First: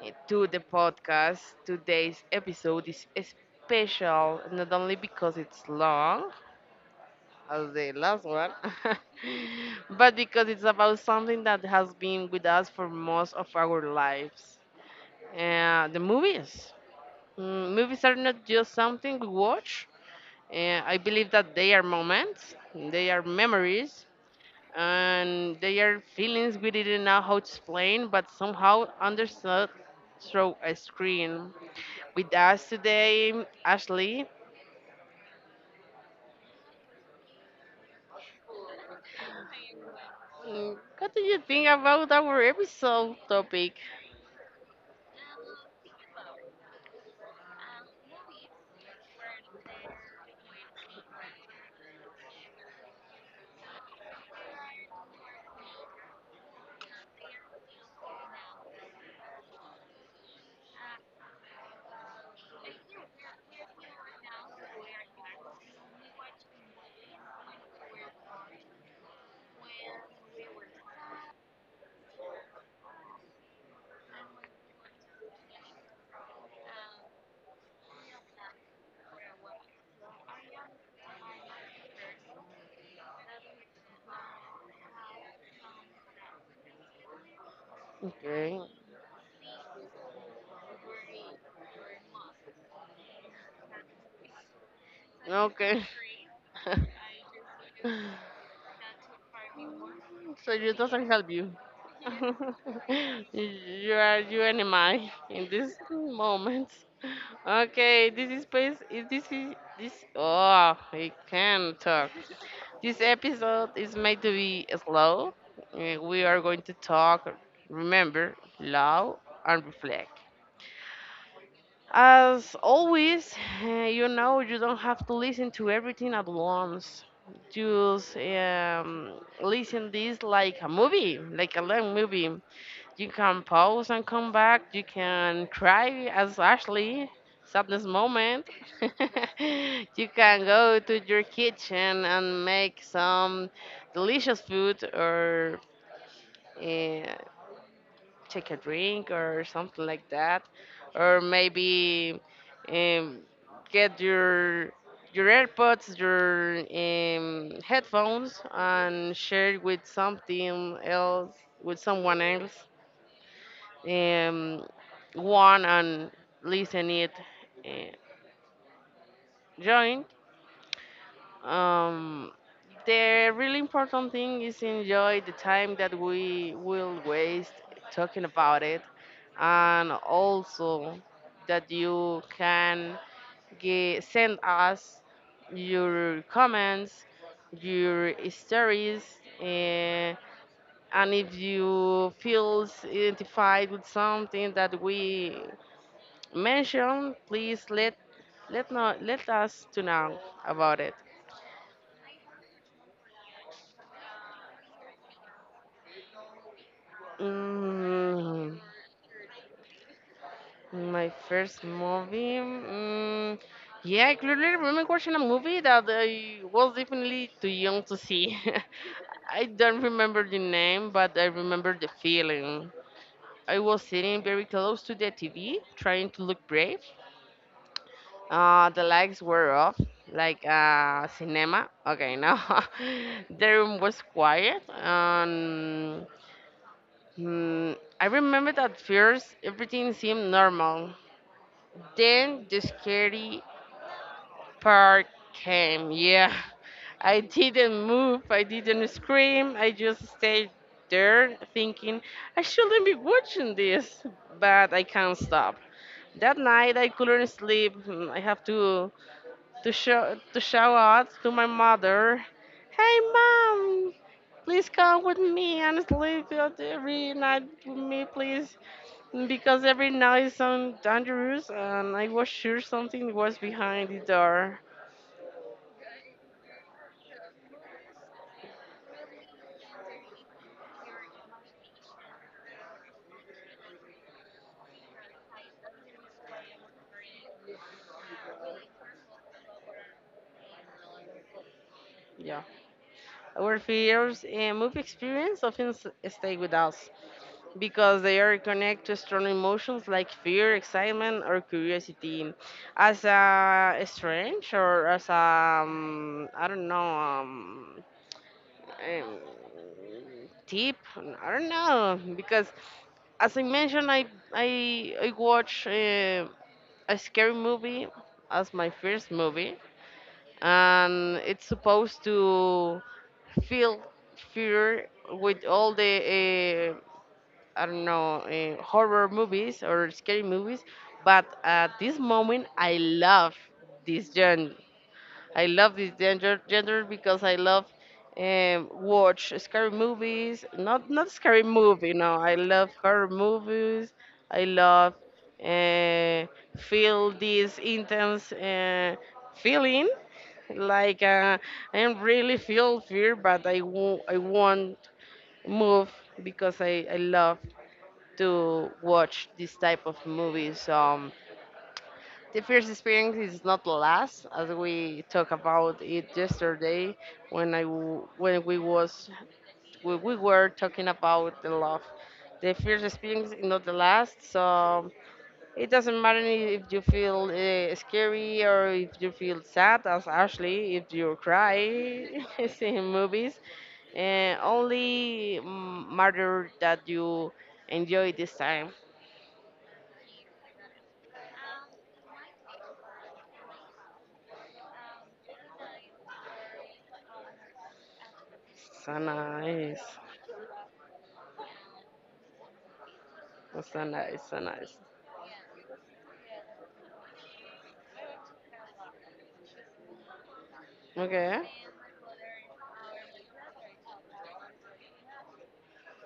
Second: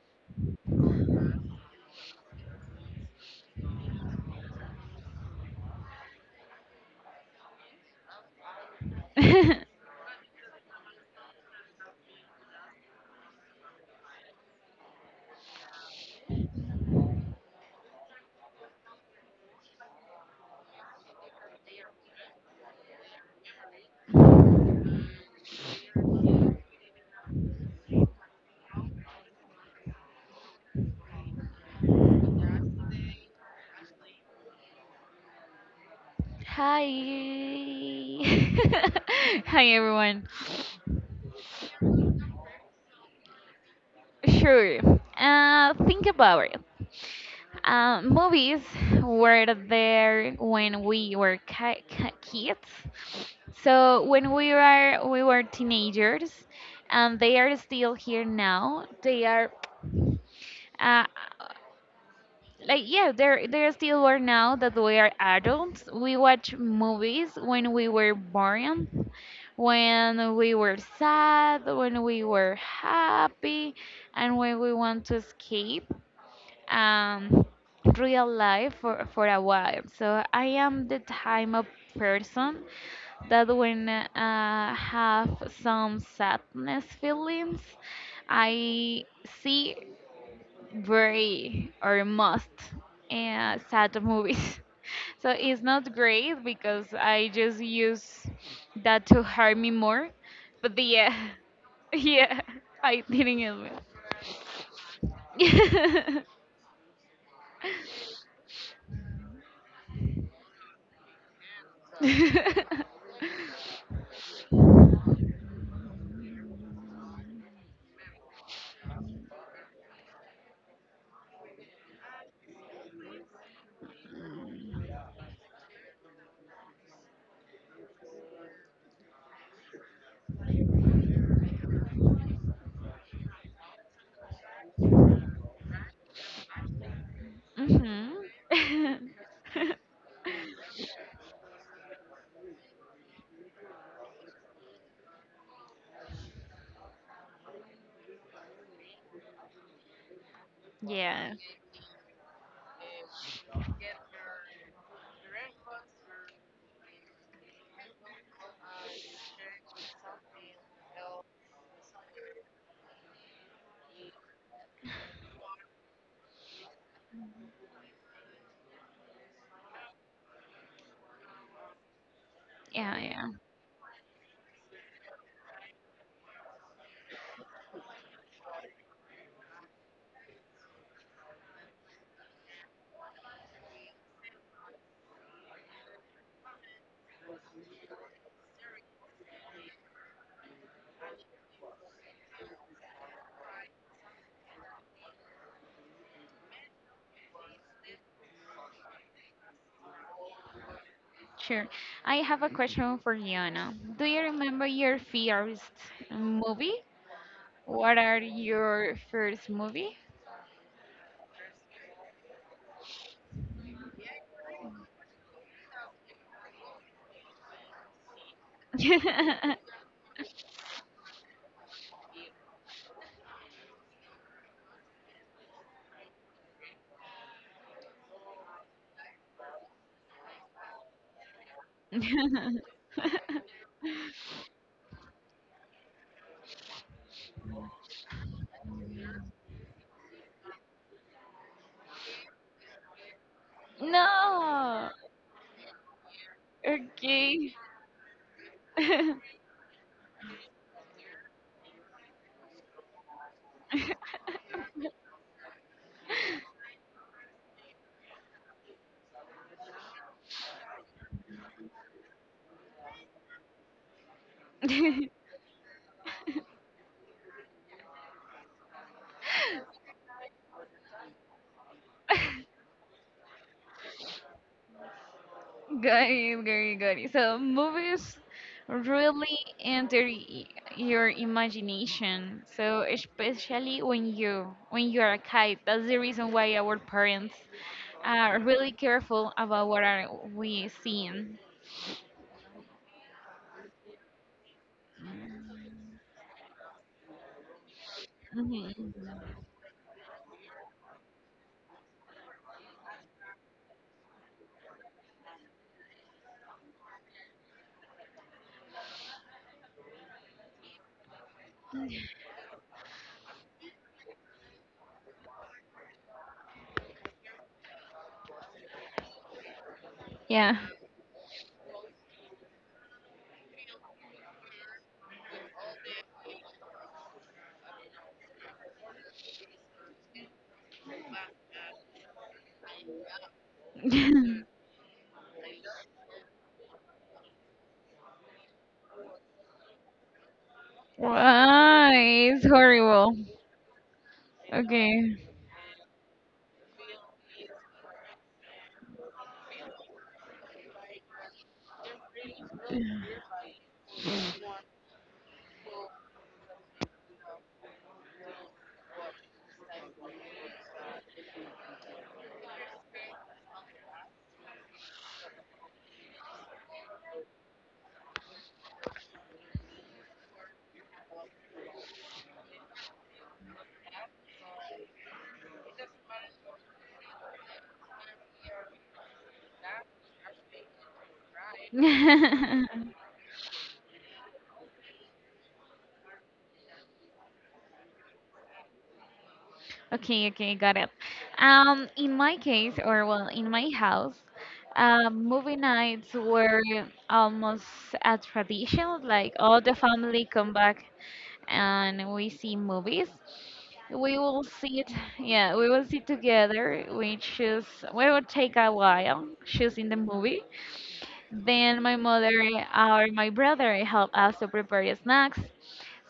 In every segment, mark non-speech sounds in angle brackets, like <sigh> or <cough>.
to the podcast. Today's episode is special not only because it's long, as the last one, <laughs> but because it's about something that has been with us for most of our lives the movies. Movies are not just something we watch. I believe that they are moments, they are memories, and they are feelings we didn't know how to explain, but somehow understood through a screen. With us today, Ashley. Hi. <laughs> Hi everyone. What do you think about our episode topic? Sure. Think about it. Movies were there when we were kids. So when we were teenagers, and they are still here now. They are uh, like, yeah, there still were now that we are adults. We watch movies when we were born, when we were sad, when we were happy, and when we want to escape um real life for a while. So I am the type of person that when have some sadness feelings, Okay, I see very or must sad movies. <laughs> So it's okay. not great, <laughs> because I just use that to hurt me more. So But it yeah, doesn't help you. <laughs> yeah, <laughs> I didn't help You are you and I in this it. moment. Okay, this is space. Is this is this? Oh, I can talk. This <laughs> episode is made to be slow. We are going to talk, remember, love, and reflect. As always, you know, you don't have to listen to everything at once. Just listen this like a movie, like a long movie. You can pause and come back. You can cry as Ashley, sadness Mhm. moment. <laughs> <laughs> You can go to your kitchen and make some delicious food or uh, take a drink or something like that. Or Yeah, maybe um, get your AirPods, your headphones, and share with something else, with someone else um, one and listen it uh, joint. Um, yeah, yeah. the really important thing is enjoy the time that we will waste talking about it, and also that you can send us your comments, your stories. Uh, and if you feel identified with something that we mention, please let us to know about it. Sure. I have a question for Yana. Do you remember your first movie? What are Mm, your first movie? my first movie. Yeah, I clearly remember watching a movie that I was definitely too young to see. <laughs> I <laughs> don't remember the name, but I remember the feeling. I was sitting very close to the TV, trying to look brave. The lights were off, like cinema. Okay, no. <laughs> <laughs> The room was quiet. I remember that first everything seemed normal. Then the scary No. part came. Yeah. <laughs> I Okay. didn't move, I <laughs> didn't Got scream, I just stayed there thinking, I shouldn't be watching this, but I can't stop. That night I couldn't sleep. I have to show out to my mother. Hey mom, please come with me and sleep out every night with me, please, because every night is so dangerous, and I was sure something was behind the door. it, got it, got it. So movies really enter your imagination. So especially when you are a kid, that's the reason why our parents are really careful about what are we seeing. Yeah. Our fears and movie experience often stay with us because they are Mhm. connected to strong emotions like fear, excitement, or curiosity. As a strange or as a, I don't know, um, tip I don't know because as I mentioned, I watch a scary movie as my first movie Yeah. and it's supposed to feel fear with all the I don't know horror movies or scary movies but at this moment I love this genre. <laughs> I love this gender because I love watch scary movies. Not scary Why? movie. No, I It's love horror horrible. movies. I love Okay. uh, feel this intense feeling. Like I am really feel fear, but I won't move because I love to watch this type of movies. The first experience is not the last, as we talked about it yesterday when I w- when we was when we were talking about the love. The first experience is not the last, so it doesn't matter if you feel scary or if you feel sad, as Ashley, if you cry <laughs> seeing <laughs> movies. Only matter that you enjoy this time. Okay, okay, got it. In my case, or well, in my house, movie nights were almost a tradition. So Like, all the nice, family come back and we see movies. so We nice, so will nice. see it, yeah, we will see together. We choose, we will take a while choosing the movie. Okay. Then my mother or my brother help us to prepare snacks.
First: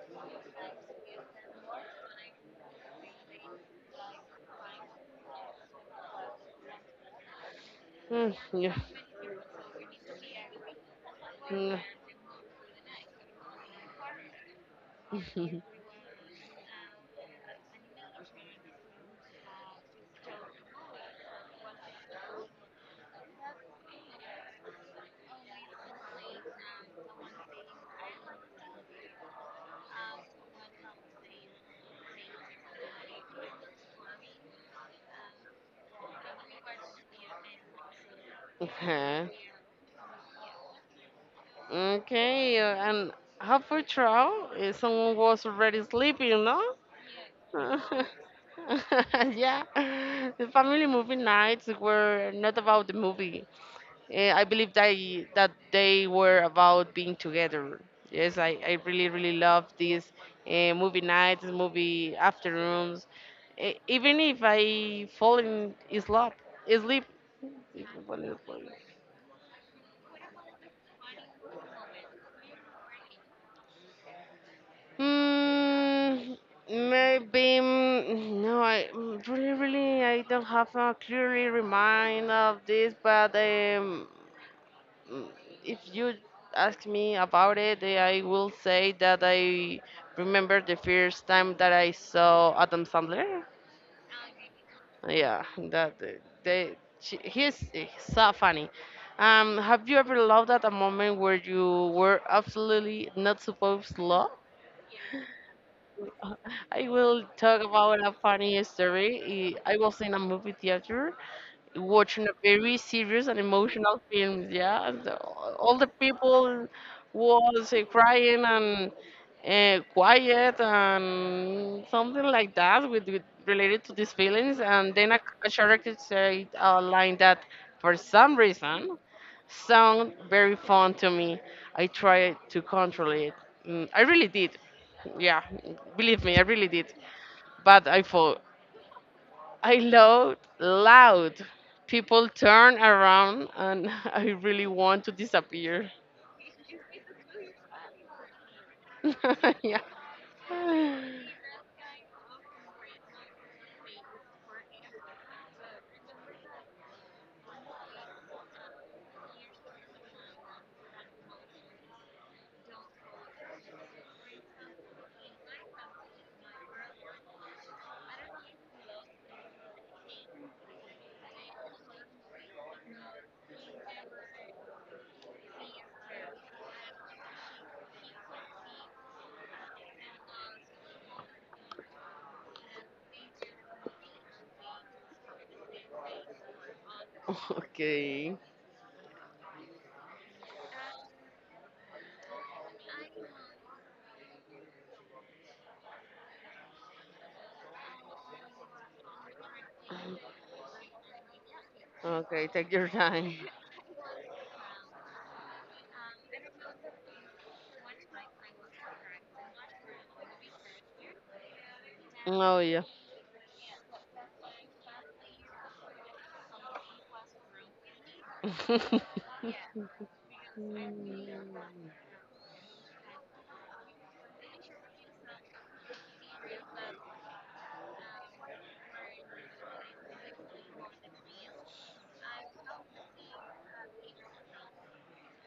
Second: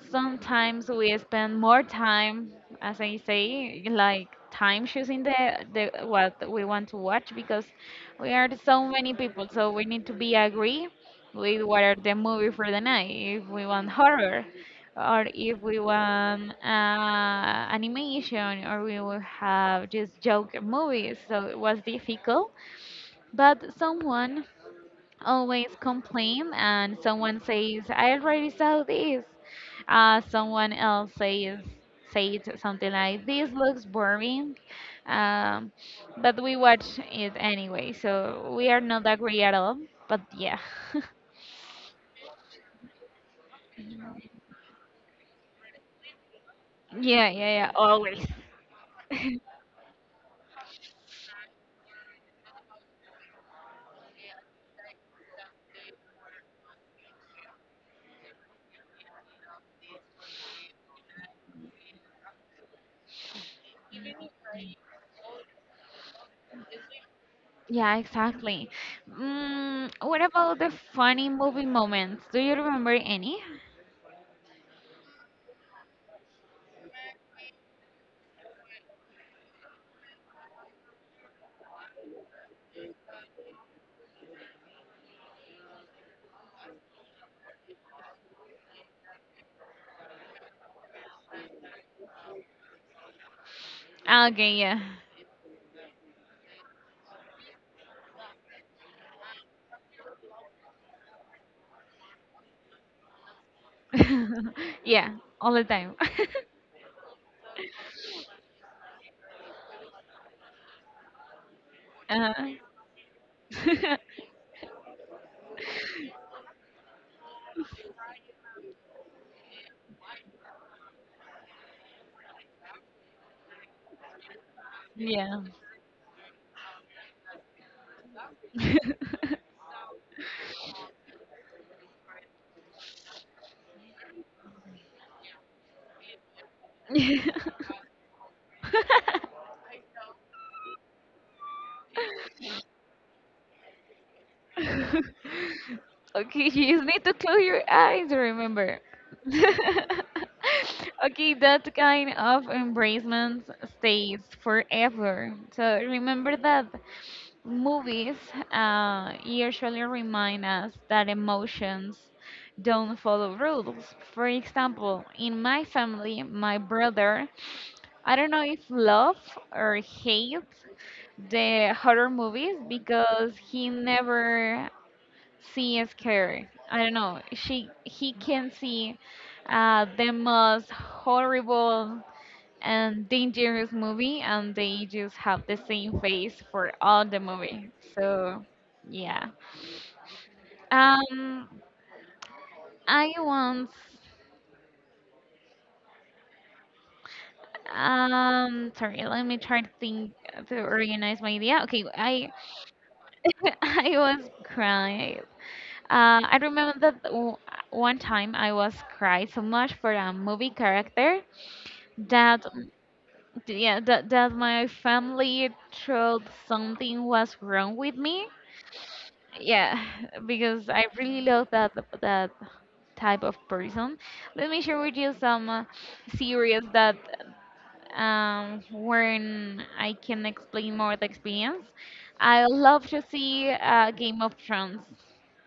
Sometimes we spend more time, as I say, like time choosing the what we want to watch, because we are Yeah. so many people, so we need to be agree with Mm. what are the movie for the night. If we want horror, or if <laughs> we want animation, or we will have just joke movies. So it was difficult, but someone always complain and someone says, I already saw this. Someone else says something like, this looks boring. um, but we watch it anyway, so we are not Okay. agree at all, but yeah. <laughs> Okay. And half a trial, someone was already sleeping, no? <laughs> Yeah, yeah, yeah, <laughs> always. <laughs> Yeah. The family movie nights were not about the movie. I believe that that they were about being together. Yes, I really really love these movie nights, movie afternoons. Eh, even if I fall in sleep, sleep. If Yeah, I fall in sleep. exactly. What about the funny movie moments? Do you remember any? Hmm, maybe no. I really really I don't have a clearly remind of this, but Mm, if you ask me about it, I will say that I remember the first time that I saw Adam Sandler. Okay, yeah. Yeah, that he's so funny. Have you ever loved at a moment where you were absolutely not supposed to love? <laughs> Yeah, all the time. <laughs> <laughs> I will talk about a funny story. I was in a movie theater watching a Uh-huh. very serious and emotional <laughs> film. Yeah. And all the people was crying and quiet and something like that with related to these feelings. And then Yeah. a character said a line that, for some reason, <laughs> sound very fun to me. I tried to control it. I really did. Yeah, believe me, I really did. Yeah. <laughs> But I fall. I loud, loud. People turn around and <laughs> I really want to disappear. Okay, you just need to close your eyes, remember. <laughs> Yeah. <laughs> Okay, that kind of embracement stays forever. So remember that movies usually remind us that emotions don't follow rules. For example, in my family, my brother, I don't know if love or hate the horror movies, because he never sees scary. I don't know. She he can see the most horrible and dangerous movie, and they just have the same face for all the movie. Okay. So yeah. Um, I once, sorry, let me try to think, to organize my idea. Okay, I Okay, take your time. <laughs> I was crying. I remember that one time I was crying so much for a movie character that, Oh yeah. yeah, that my family thought something was wrong with me. <laughs> Yeah, <laughs> because I really love that type of person. Let me share with you some series that, when I can explain more the experience. I love to see Game of Thrones.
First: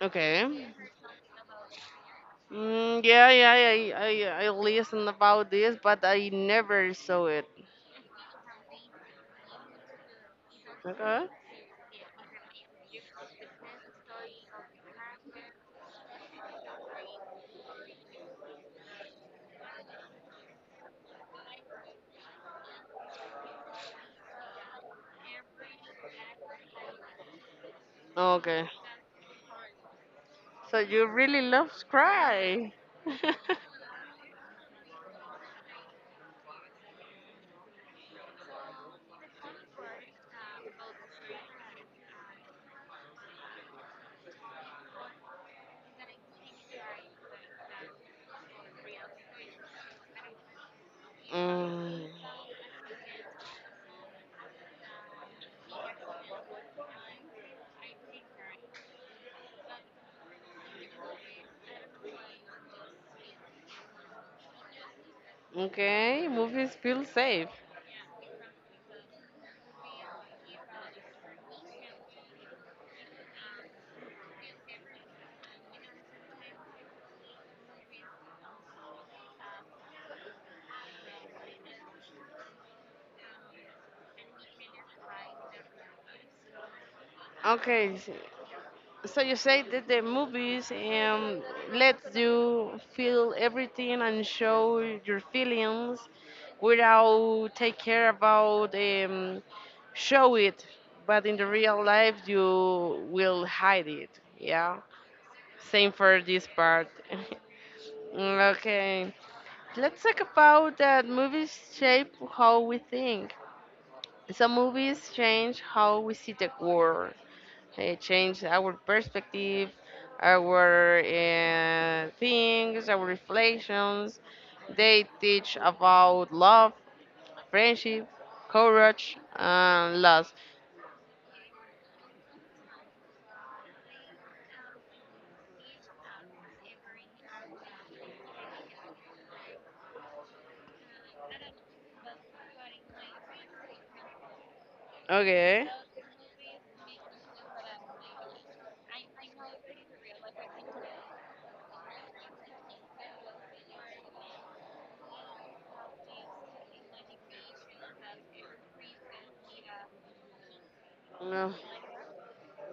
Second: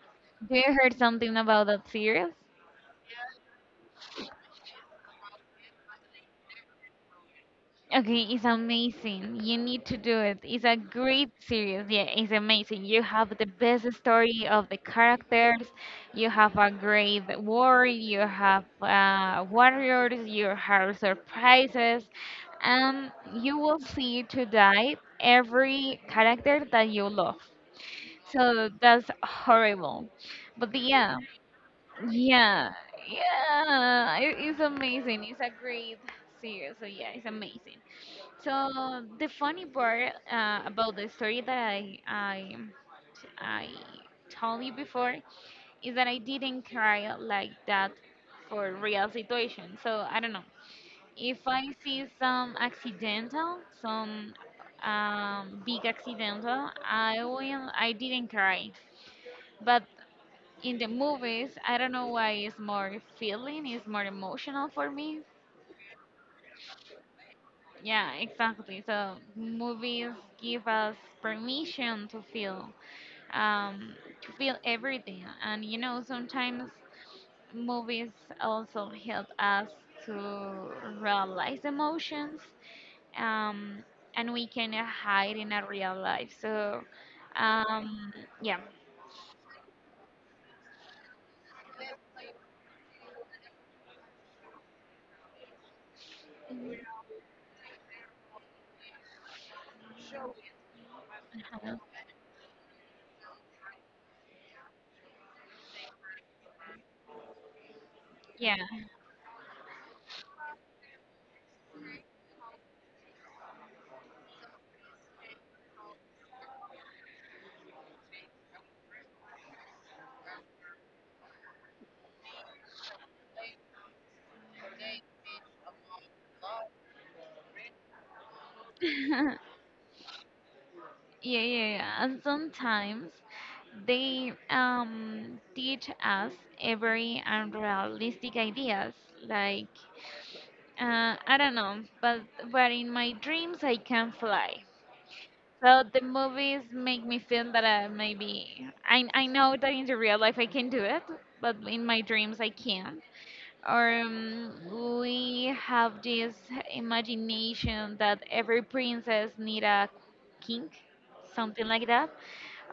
Okay. Do you heard something about that series? Yeah. I listened about this, but I never saw it. Okay, it's amazing. You need to do it. It's a Okay. great series. Yeah, it's amazing. You have the best story of the characters. You have a great war. You have warriors. You have surprises. You will see to die every character that you love. Okay. So that's horrible. But So you yeah. really love Yeah, Cry. <laughs> yeah, it is amazing. It's a great series, so yeah, it's amazing. So the funny part, about the story that I told you before, is that I didn't cry like that for real situation. So I don't know, if I see mm, some accidental, some big accidental, I didn't cry, but in the movies, I don't know why, it's more feeling, it's more emotional for me. okay. Movies feel safe. Yeah, exactly. So movies give us permission um, to feel everything, and sometimes movies also help us to realize emotions, um, and we can hide in a real life. So, Okay. Um, yeah, So you say that the movies lets you feel everything and show your feelings without take care about show it, but in the real life you will hide it. Yeah, same for this part. <laughs> yeah. Okay, let's talk about that movies shape how we think. Some movies change how we see the world. It changed our perspective, our things, our reflections. They teach about love, friendship, courage, <laughs> and loss. Yeah, yeah, yeah. And sometimes they teach us very unrealistic ideas. Like, I don't know, but in my dreams I can fly. Okay. So the movies make me feel that maybe I know that in the real life I can do it, but in my dreams I can't. Or we have this imagination that every princess need a king, something like that,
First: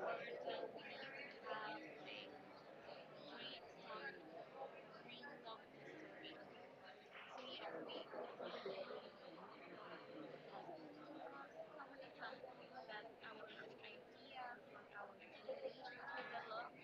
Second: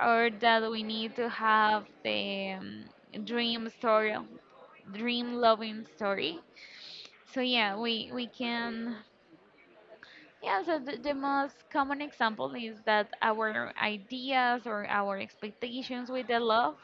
or that we need to have the, dream story, dream loving story. So yeah, we can, yeah. So the most common example is that our ideas or our expectations with the love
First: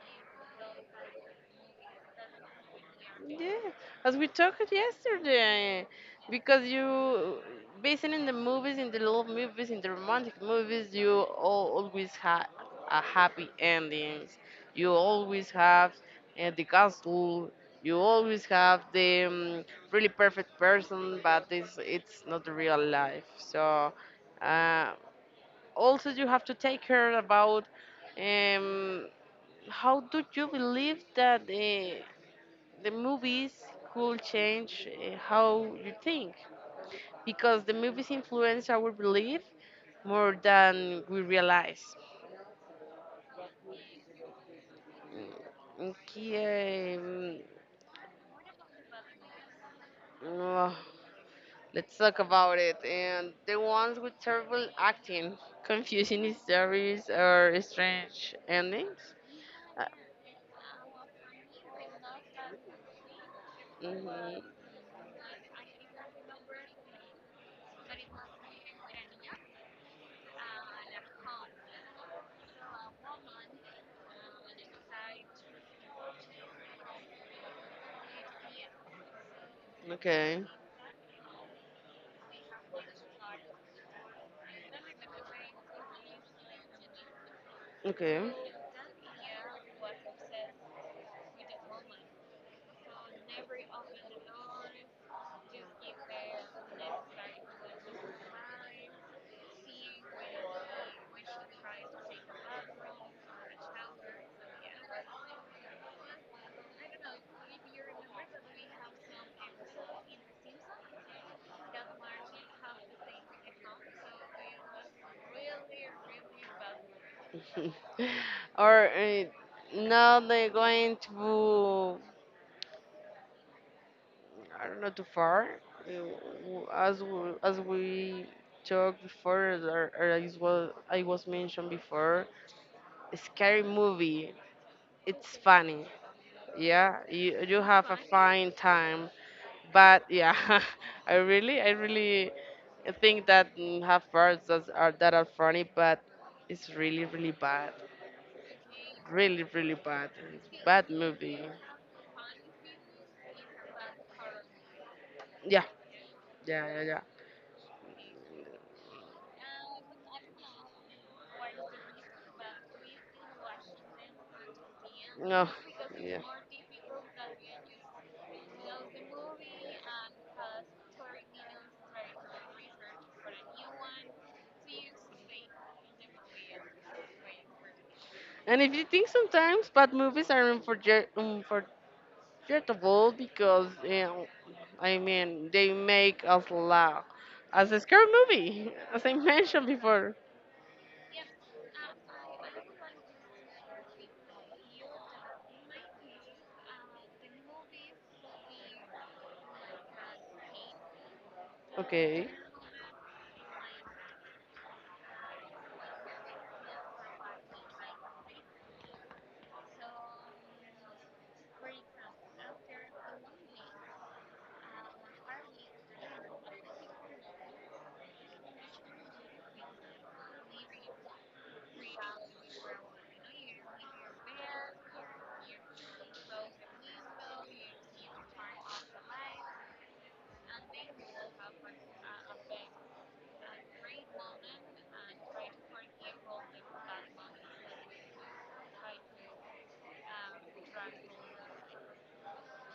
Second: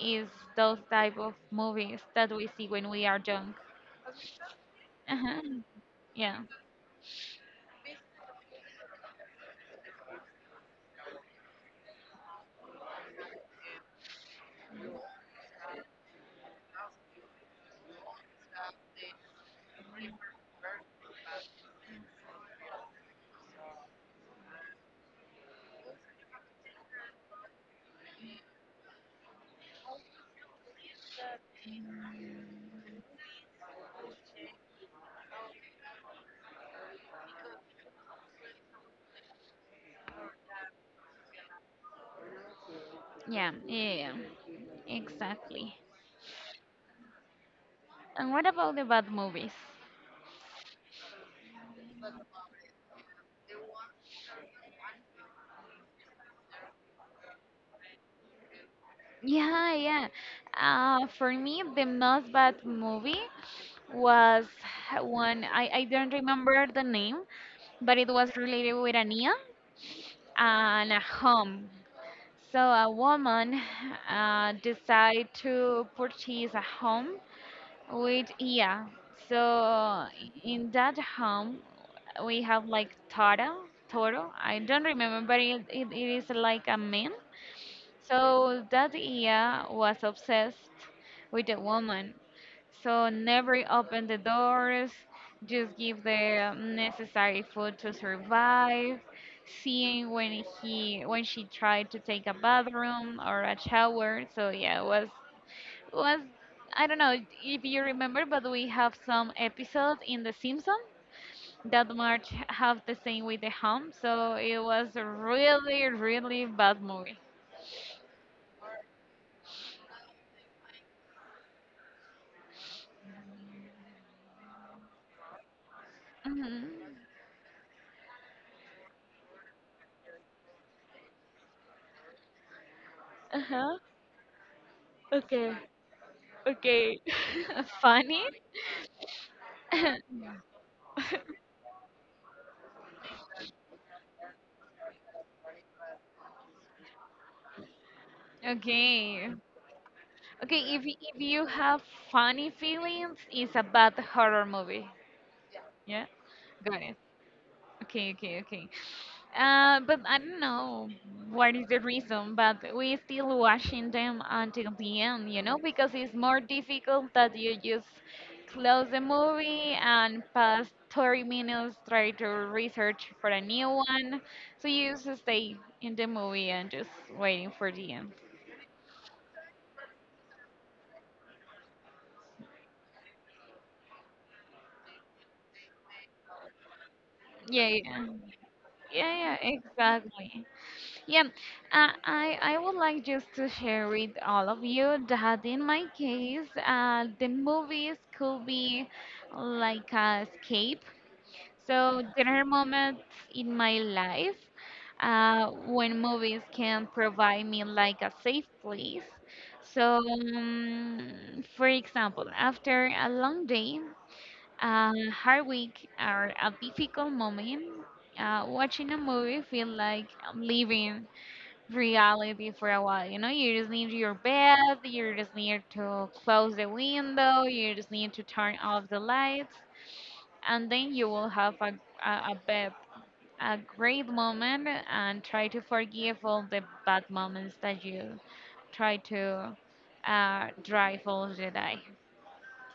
is those type of movies that we see when we are young. Yeah, as we talked Uh-huh. yesterday, Yeah, because you, based in the movies, in the love movies, in the romantic movies, you all, always have a happy endings. You always have the castle. You always have the really perfect person, but this it's not the real life. So uh, also you have to take care about um, how do you believe that? The movies could change how you think because the movies influence our belief more than we realize. yeah, yeah, exactly. Mm, Okay, um, And what about the bad movies? uh, let's talk about it. And the ones with terrible acting, confusing stories, or strange endings. Yeah, Uh, yeah. For me, the most bad movie mhm, was one. I don't remember the name, but it was related with an eel and a home. So a woman decided to purchase a home with eel. So Okay, in that home, we have like Toro, Toro. I don't remember, but it, it is like a man, okay. so that Ia was obsessed with the woman. So never open the doors, just give the necessary food to survive. Seeing when he when she tried to take a bathroom or a shower. So yeah, it was. I don't know if you remember, but we have some episodes in The Simpsons that March have the same with the home. So it was a really really bad movie. <laughs> Or now they're going to I don't know too far. uh, Mhm. As we talked before, or as was I was mentioned before, a scary Uh-huh. movie. It's Okay. funny, yeah. Okay. You <laughs> have a Funny? fine time, but <laughs> yeah, <laughs> I really think that have parts that are funny, but it's really really bad, Okay. really really bad. Okay, It's bad if movie. you have funny feelings, it's a bad horror movie. Yeah, Yeah? yeah, yeah, Got it. yeah. Okay, okay, okay. But I don't know what is the reason, but we still washing them until the end, No, because it's yeah. more difficult that you just close the movie and pass 30 minutes try to research for a new one. So you just stay in the movie and just waiting for the end. And if you think sometimes bad movies are comfortable because you know, I mean they make us laugh Yeah, as a yeah, scary movie, <laughs> as I yeah, yeah, mentioned before. exactly. Yeah, I would like just to share with all of you that in my case, the movies could be like a escape. So Okay. there are moments in my life, when movies can provide me like a safe place. So, for example, after a long day, a hard week, or a difficult moment, watching a movie feel like I'm leaving reality for a while. You know, you just need your bed, you just need to close the window, you just need to turn off the lights, and then you will have a, bed, a great moment, and try to forgive all the bad moments that you try to drive all the day.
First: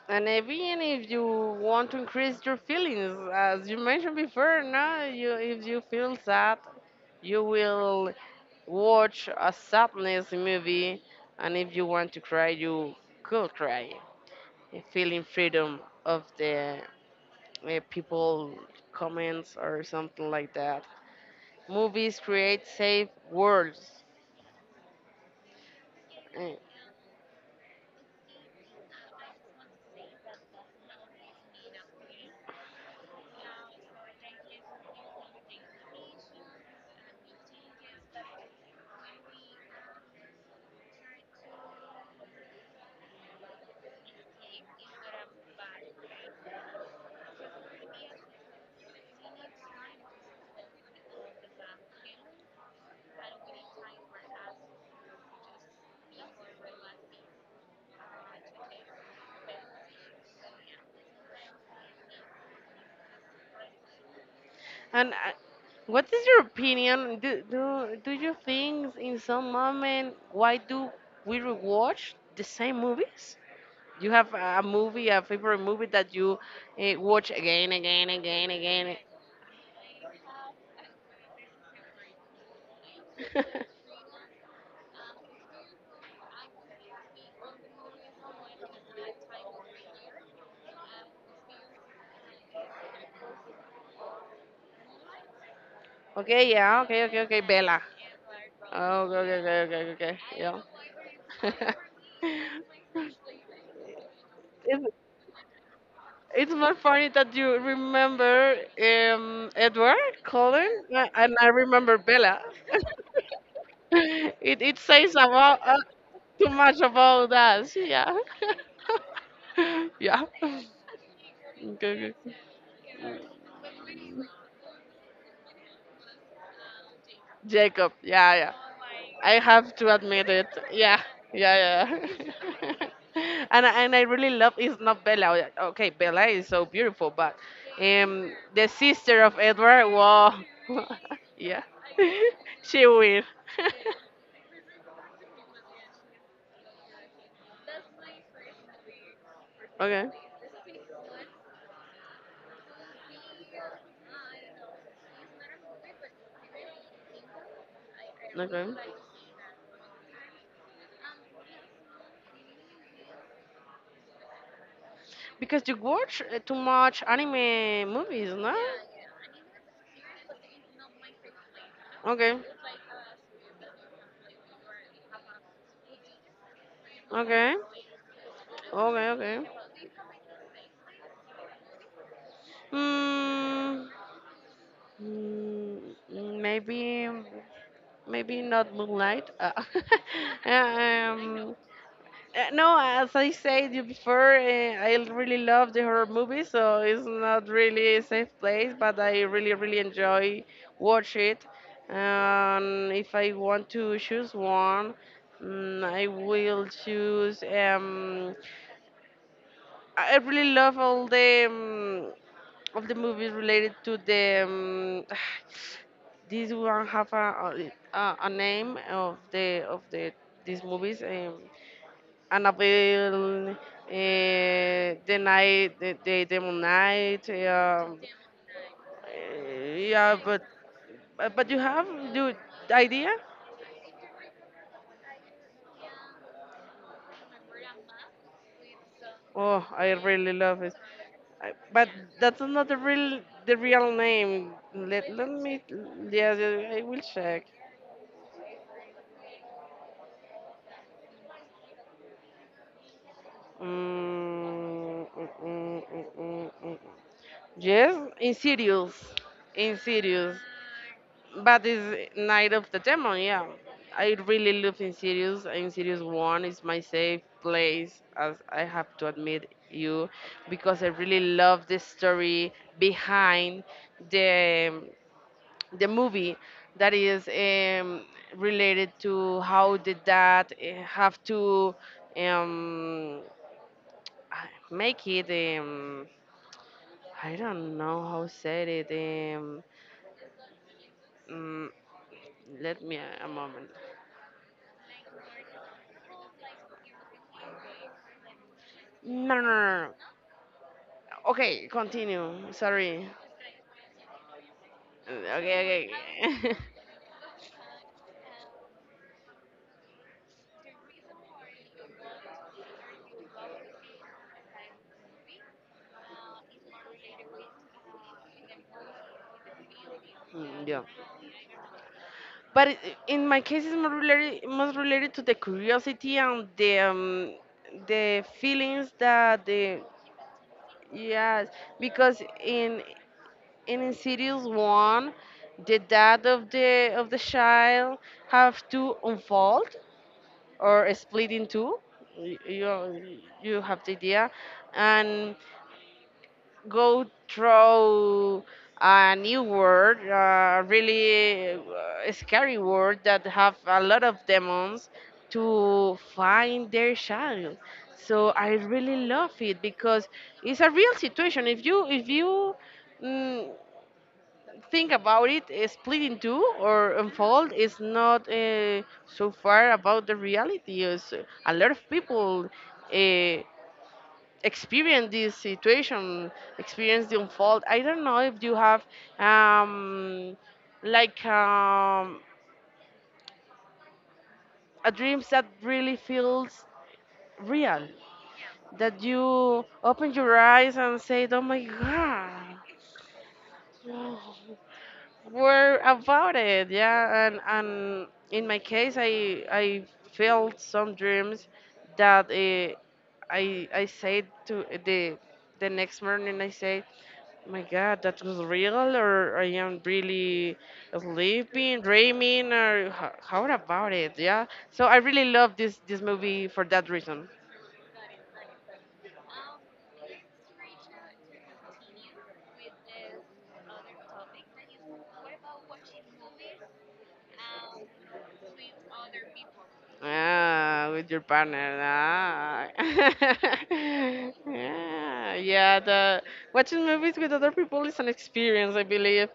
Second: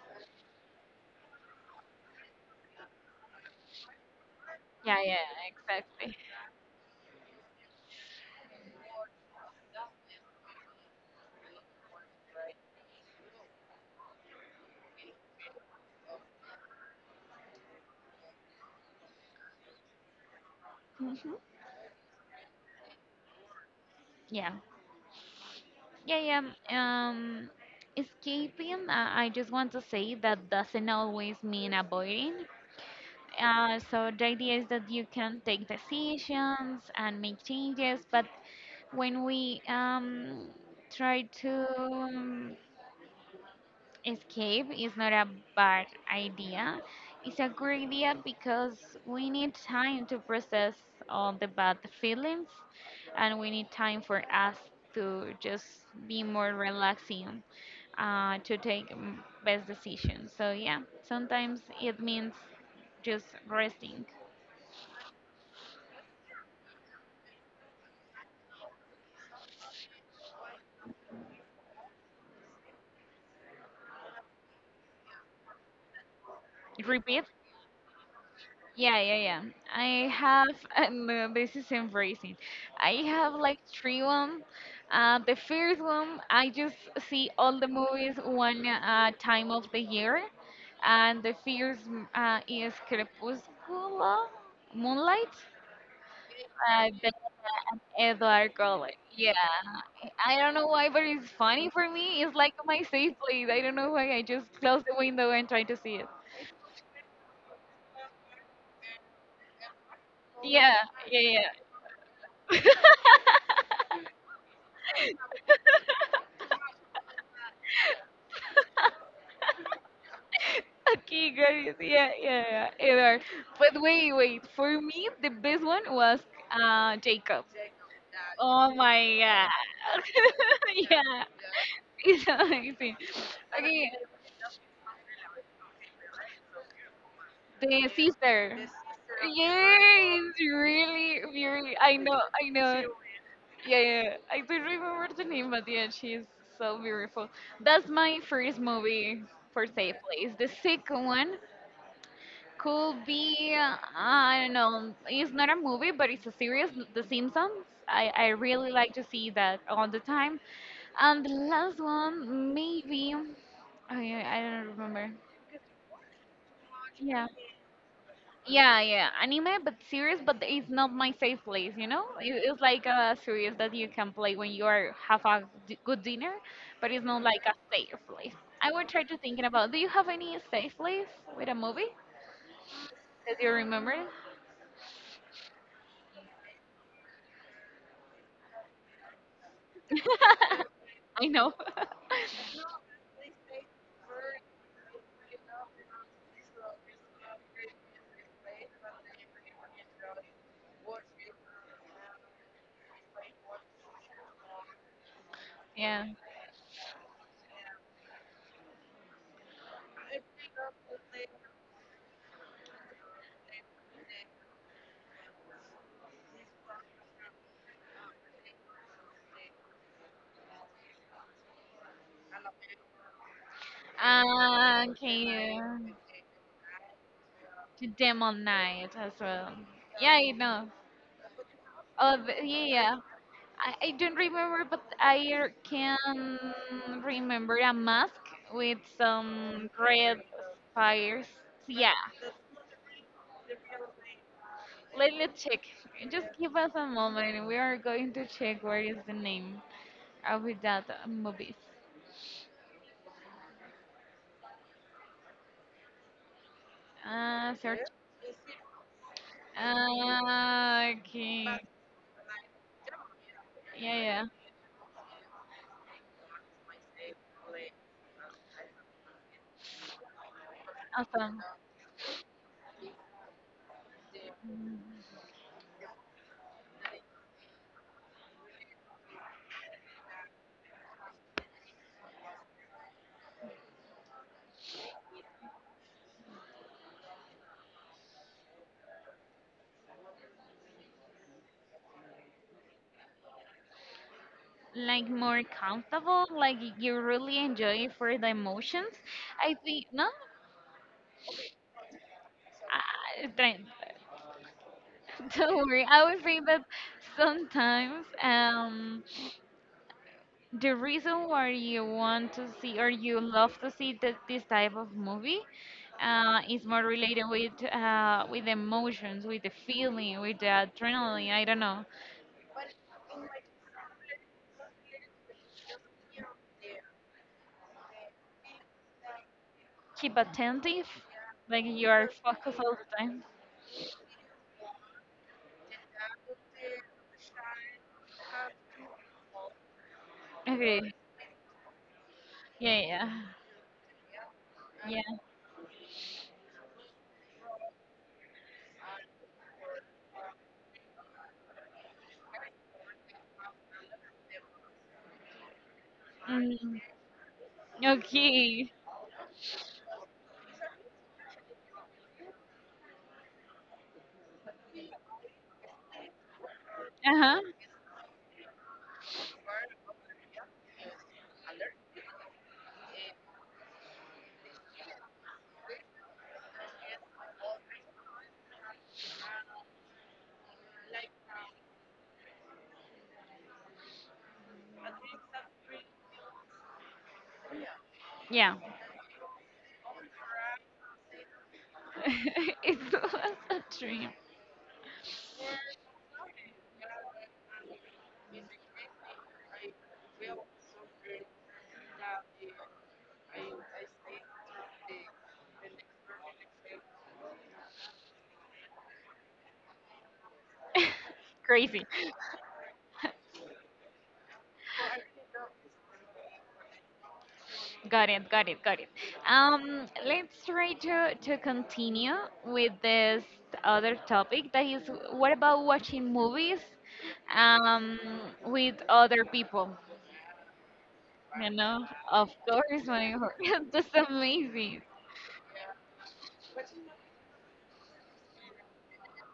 And even if you want to increase your feelings, as you mentioned before, Yeah, no, yeah, you if you exactly. feel sad, you will watch a sadness movie, and if you want to cry, you could cry, feeling freedom of the people comments or something like that. Mhm. Movies create safe worlds. Yeah, yeah, yeah. Eh, Escaping, I just want to say that doesn't always mean avoiding. So the idea is that you can take decisions and make changes, but when we try to escape, it's not a bad idea. It's a good idea, because we need time to process all the bad feelings, and we need time for us to just be more relaxing, to take best decisions. So yeah, sometimes it means just resting. And what is your opinion? Do you think in some moment why do we rewatch the same movies? You have a movie, a favorite movie that you Repeat? watch again, again, again, again. Yeah, yeah, yeah. I have, <laughs> and no, this is embracing. I have like <laughs> three. One, the first one, I just see all the movies one time of the year. And the first, is Crepúsculo, Moonlight, Okay, yeah, okay, the okay, okay, Bella. Edward Cullen. Oh, okay, Yeah. okay, okay, okay, okay, I don't yeah. know why, but it's funny for me. It's like my safe place. I don't know why. I just close <laughs> It's, the window and try to see it. It's more funny that you remember Edward Yeah, Cullen and yeah, I remember Bella. yeah. <laughs> It says about <laughs> too much about us. Yeah. <laughs> Yeah. Okay, Okay, guys. Yeah, okay. yeah, yeah. Edward. But wait, wait. For me, the best one was Jacob. Jacob. Yeah, yeah. Oh my I god. have <laughs> to admit it. Yeah, Yeah, yeah, yeah. it's amazing. <laughs> And Okay, and I really love. It's not Bella. Oh, yeah, okay, Bella is so beautiful, but the sister. the sister of Edward. Yes, Wow. <laughs> really, Yeah, really. I know, I <laughs> know. she will. Yeah, yeah, <laughs> yeah. I don't remember the name, but yeah, she's so beautiful. That's my first movie for Safe Okay, Place. The second one could be, I don't know, it's not a movie, but it's a series, The Simpsons. I really okay. like to see that all the time. And the last one, maybe, I don't remember. Because you watch too much Yeah. anime movies, no? Yeah, yeah, anime, but series, but it's not my safe place, you know? It, Okay, it's like a series that you can play when you are have a good dinner, but it's not like a okay, safe place. I would try okay, to thinking okay. about, do you have any safe place with a movie that you Hmm. remember? mm, Maybe. Maybe not Moonlight. <laughs> <laughs> I know. um, no, as I said you before, I really love the horror movies, so it's not really a safe place, but I really, really enjoy watch it. And if I want to choose one, Yeah. I will choose. I really love all the of the movies related to the. <sighs> This one have a a name of the these movies. Annabelle, the night, Can you the Demon Night. to Demon Knight as well? Yeah, Yeah, I but know. but you have Oh, the yeah, yeah. idea. I don't remember, but I can remember a mask with Oh, some I red really love it. fires. I, but Yeah, that's not the real the real name. Let, let me let check. me. Just Yeah, give us yeah, I a will check. moment. We are going to check where is the name of that movies. Mm, mm, mm, mm, mm, mm. Search. Yes, in serious, in serious. Okay. But it's Night of the Demon, yeah. Yeah, I yeah. really love Insidious. Insidious 1 is my safe place, as I have to admit you, because I really Awesome. love the story behind the the movie that is related to how did that have to um, I make it I don't know how said it mm, let me a moment. Like, more comfortable, like you really enjoy it for the emotions, No, no, I no, think. no. No, Okay, continue. Sorry. I don't. <laughs> Don't worry. Okay, I would think okay. <laughs> that sometimes, the reason why you want to see, or you love to see that this type of movie, is more related with, with emotions, with the feeling, with the Mm, yeah. adrenaline, I don't know. But it, in my case, it's more related, most related to the curiosity and the feelings that the Keep attentive, yes, like you are because focused all the time. in Insidious one, the dad of the child have to unfold Okay, or split in two. Yeah, yeah, You you have the idea, yeah. and go through a new word, a really scary word that have a lot of demons to find Mm. their child. So I Okay. really love it because it's a real situation. If you mm, think about it, split in two or Uh huh. unfold is not so far about the reality. Is a lot of people uh, experience this situation, experience the unfold. I don't know if you have um, like a dreams that really feels real, Yeah. that you open your eyes and say, "Oh my God." <laughs> It was a dream. were about it, yeah, and in my case I felt some dreams that I said to the next morning I say, my god that was real or I am really <laughs> sleeping Crazy. dreaming or how about it, yeah, so I really love this movie for that reason. <laughs> Got it. Got it. Got it. Let's try to continue with this other topic. That is, what about watching movies, um, with other people? Ah, with your You partner. know, of Ah. course, my heart. <laughs> That's <laughs> amazing. Yeah, yeah. The watching movies with other people is an experience, I believe.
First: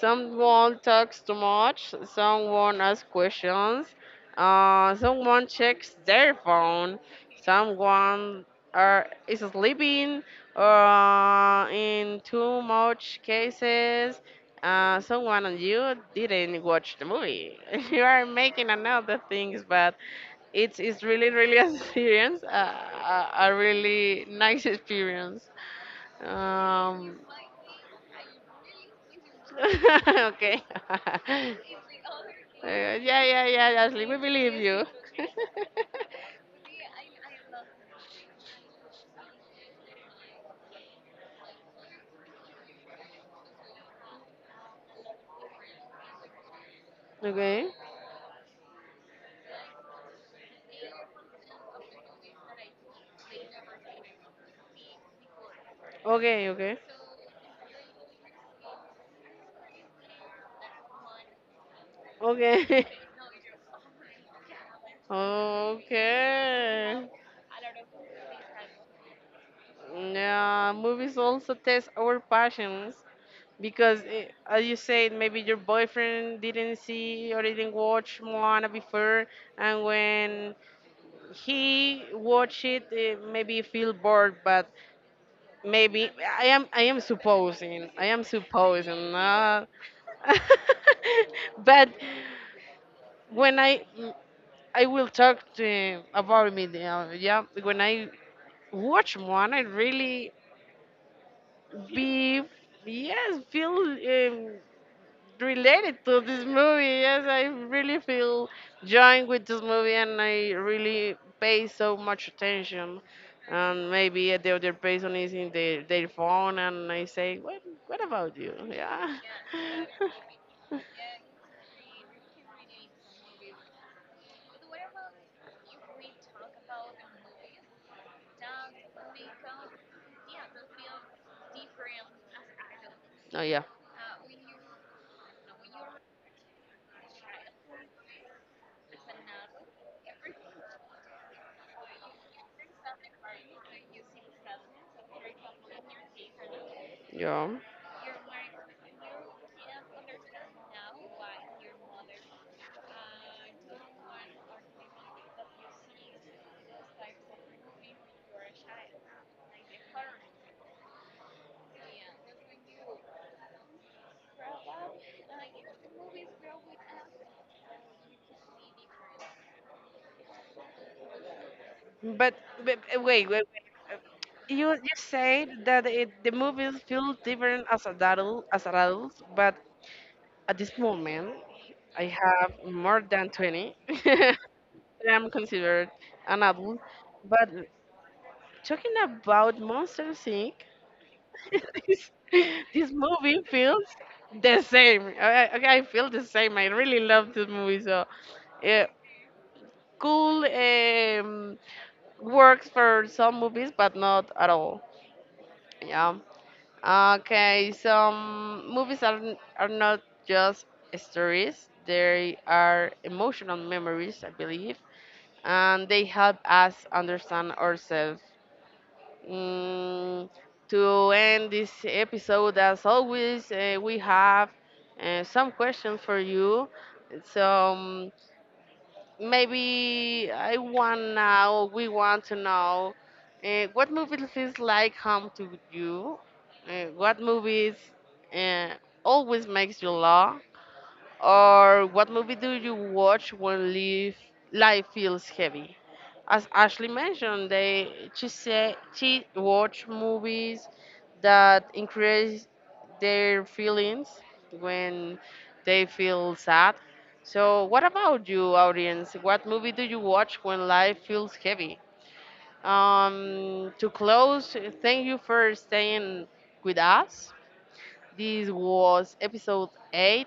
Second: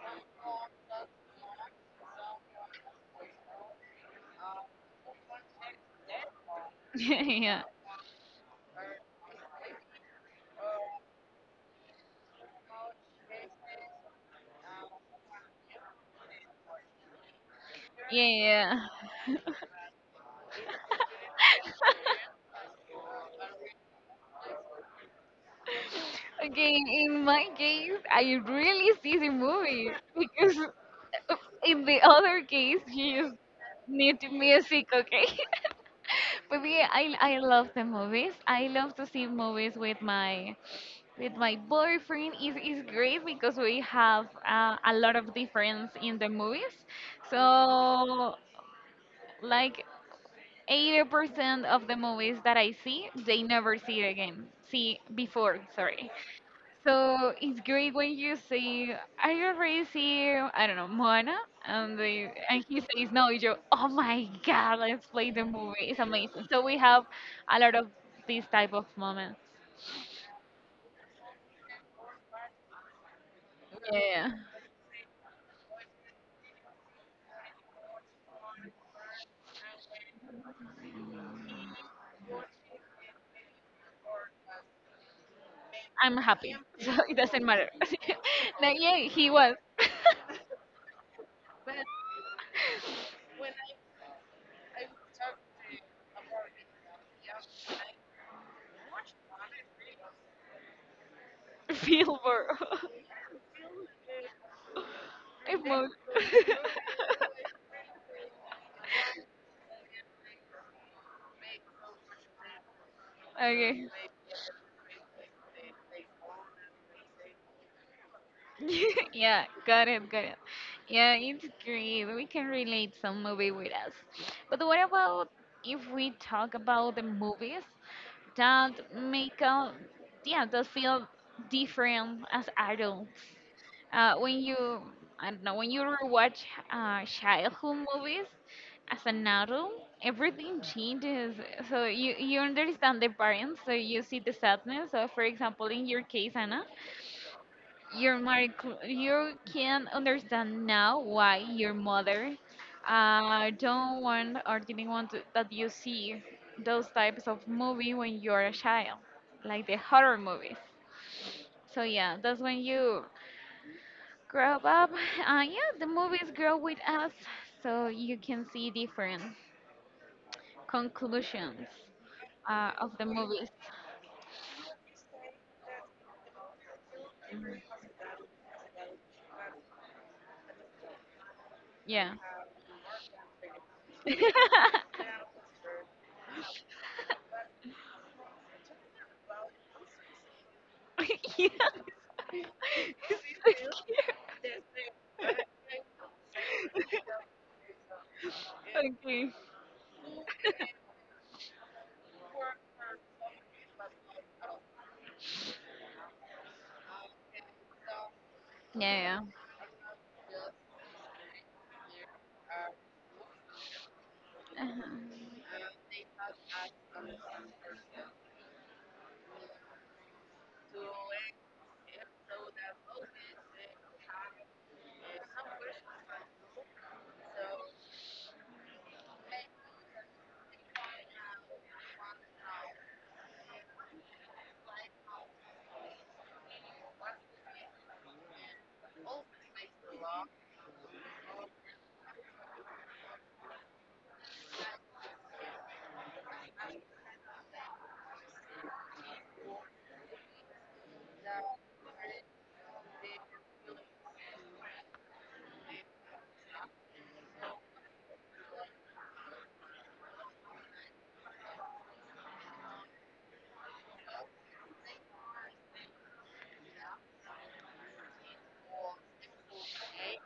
Someone talks too much. Someone asks questions. Someone checks their phone. <laughs> Yeah. Someone are is sleeping. In too much cases. Someone and you didn't watch the movie. <laughs> You Yeah, are making yeah. another things, but it's really really <laughs> an experience, <laughs> a really nice experience. Okay, Um, in my case, I really see the movie, <laughs> because okay. <laughs> in the other case, Yeah you just yeah yeah, Ashley, we need believe you. music, okay? <laughs> <laughs> But yeah, I love the movies. I love to see movies with my boyfriend. It's great, because we have a lot of difference in the movies. Okay So like 80% of the movies that I see, they never see it again. See before, sorry. okay okay So it's great when you say, "Are you already see, I don't know, Moana?" And they, and he okay. says, "No." You go, "Oh my God, let's play the <laughs> movie! It's amazing." So we have Okay. a lot of these type of moments. Yeah, movies also test our passions because, eh, Yeah, as you said, maybe your boyfriend didn't see or didn't watch Moana before, and when he watch it maybe feel bored but maybe I'm i happy, am <laughs> i so am it doesn't matter. supposing i am <laughs> Now, yeah, supposing he was not. <laughs> But <laughs> when I I will talk to about me, yeah, when I watch one I really be, Billboard. yes, feel It moved. related to <laughs> this movie. Yes, I really feel joined with this movie, and I really pay so much attention. <laughs> Okay. And maybe the other person is in their phone, and I say, "What? What about you?" <laughs> Yeah. Yeah, got it, got it. <laughs> Yeah, it's great. We can relate some movie with us. But what about if we talk about the movies that make us, yeah, that feel different as adults? Oh yeah, When you, I don't know, when you rewatch childhood movies as an adult, everything changes. So you understand the parents, so you see the sadness. So for example, in your case, Anna, yeah. your mother, you can understand now why your mother don't want or didn't want to, that you see those types of movie when you're a child, like the horror movies. So yeah, that's when you grow up. Yeah, the movies grow with us, so you can see different conclusions But, but of the wait, wait, wait. movies. uh, You you said that it, the movies feel different as adults, but at this moment, I Yeah. have more than 20. <laughs> <laughs> Yeah. That I'm considered an adult. But talking about Monsters Inc., <laughs> <laughs> It's this, this movie so scary. feels the same. I okay, I feel the same. I really love this movie. So, yeah, Okay. cool works for some movies, but not at all. Yeah. Okay, some Yeah, movies are, yeah. Are not just stories, they are emotional memories, I believe, Uh-huh. and they help us understand ourselves. Mm, to end this episode, as always, we have some questions for you. So maybe I want now, we want to know what movie feels like home to you? What movies uh, always makes you laugh? Or what movie do you watch when life feels heavy? As Ashley mentioned, they she said she watched movies that increase their feelings when they feel sad. So, what about you, audience? What movie do you watch when life feels heavy? To close, thank you for staying with us. This was episode 8.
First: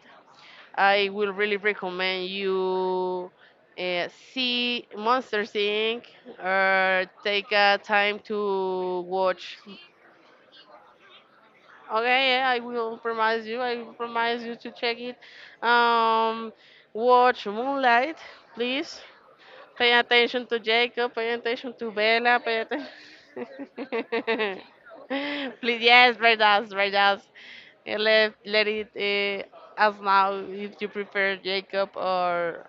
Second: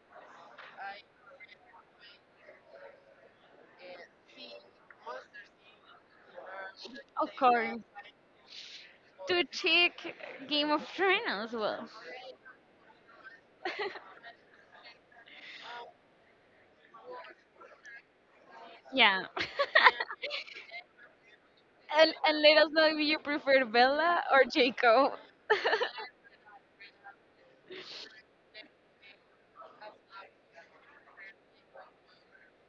I will really recommend you uh, see Monsters Inc. or Of take course. a time to To watch. check Game of Thrones as well. Okay, yeah, I will promise you. I will <laughs> promise you to check it. Um, Watch Moonlight, please. Yeah. <laughs> Pay attention to Jacob. Pay attention to and, Bella. and let Pay us know if you prefer Bella or attention. Jacob. <laughs> <laughs> Please, yes, Verdas, Verdas. Let let it us now if you prefer Jacob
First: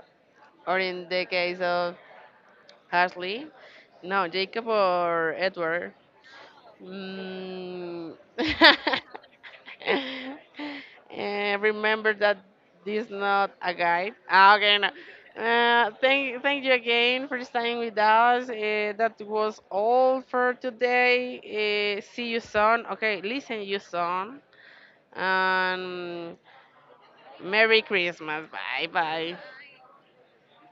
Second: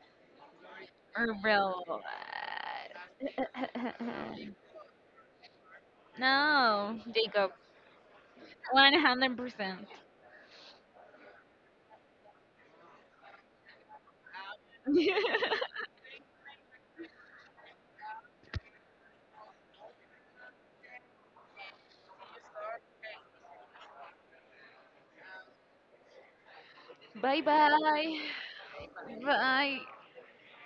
or in the Or case Bella. of Ashley, no, Jacob <laughs> or Edward. No, Jacob. Mm. <laughs> 100%. <laughs> Eh, remember that this not a guide. Ah, okay, no. Thank you again for staying with us. Eh, that was all for today. Eh, see you soon. Okay, listen you soon. And Bye Merry bye. Christmas. Bye bye. Bye.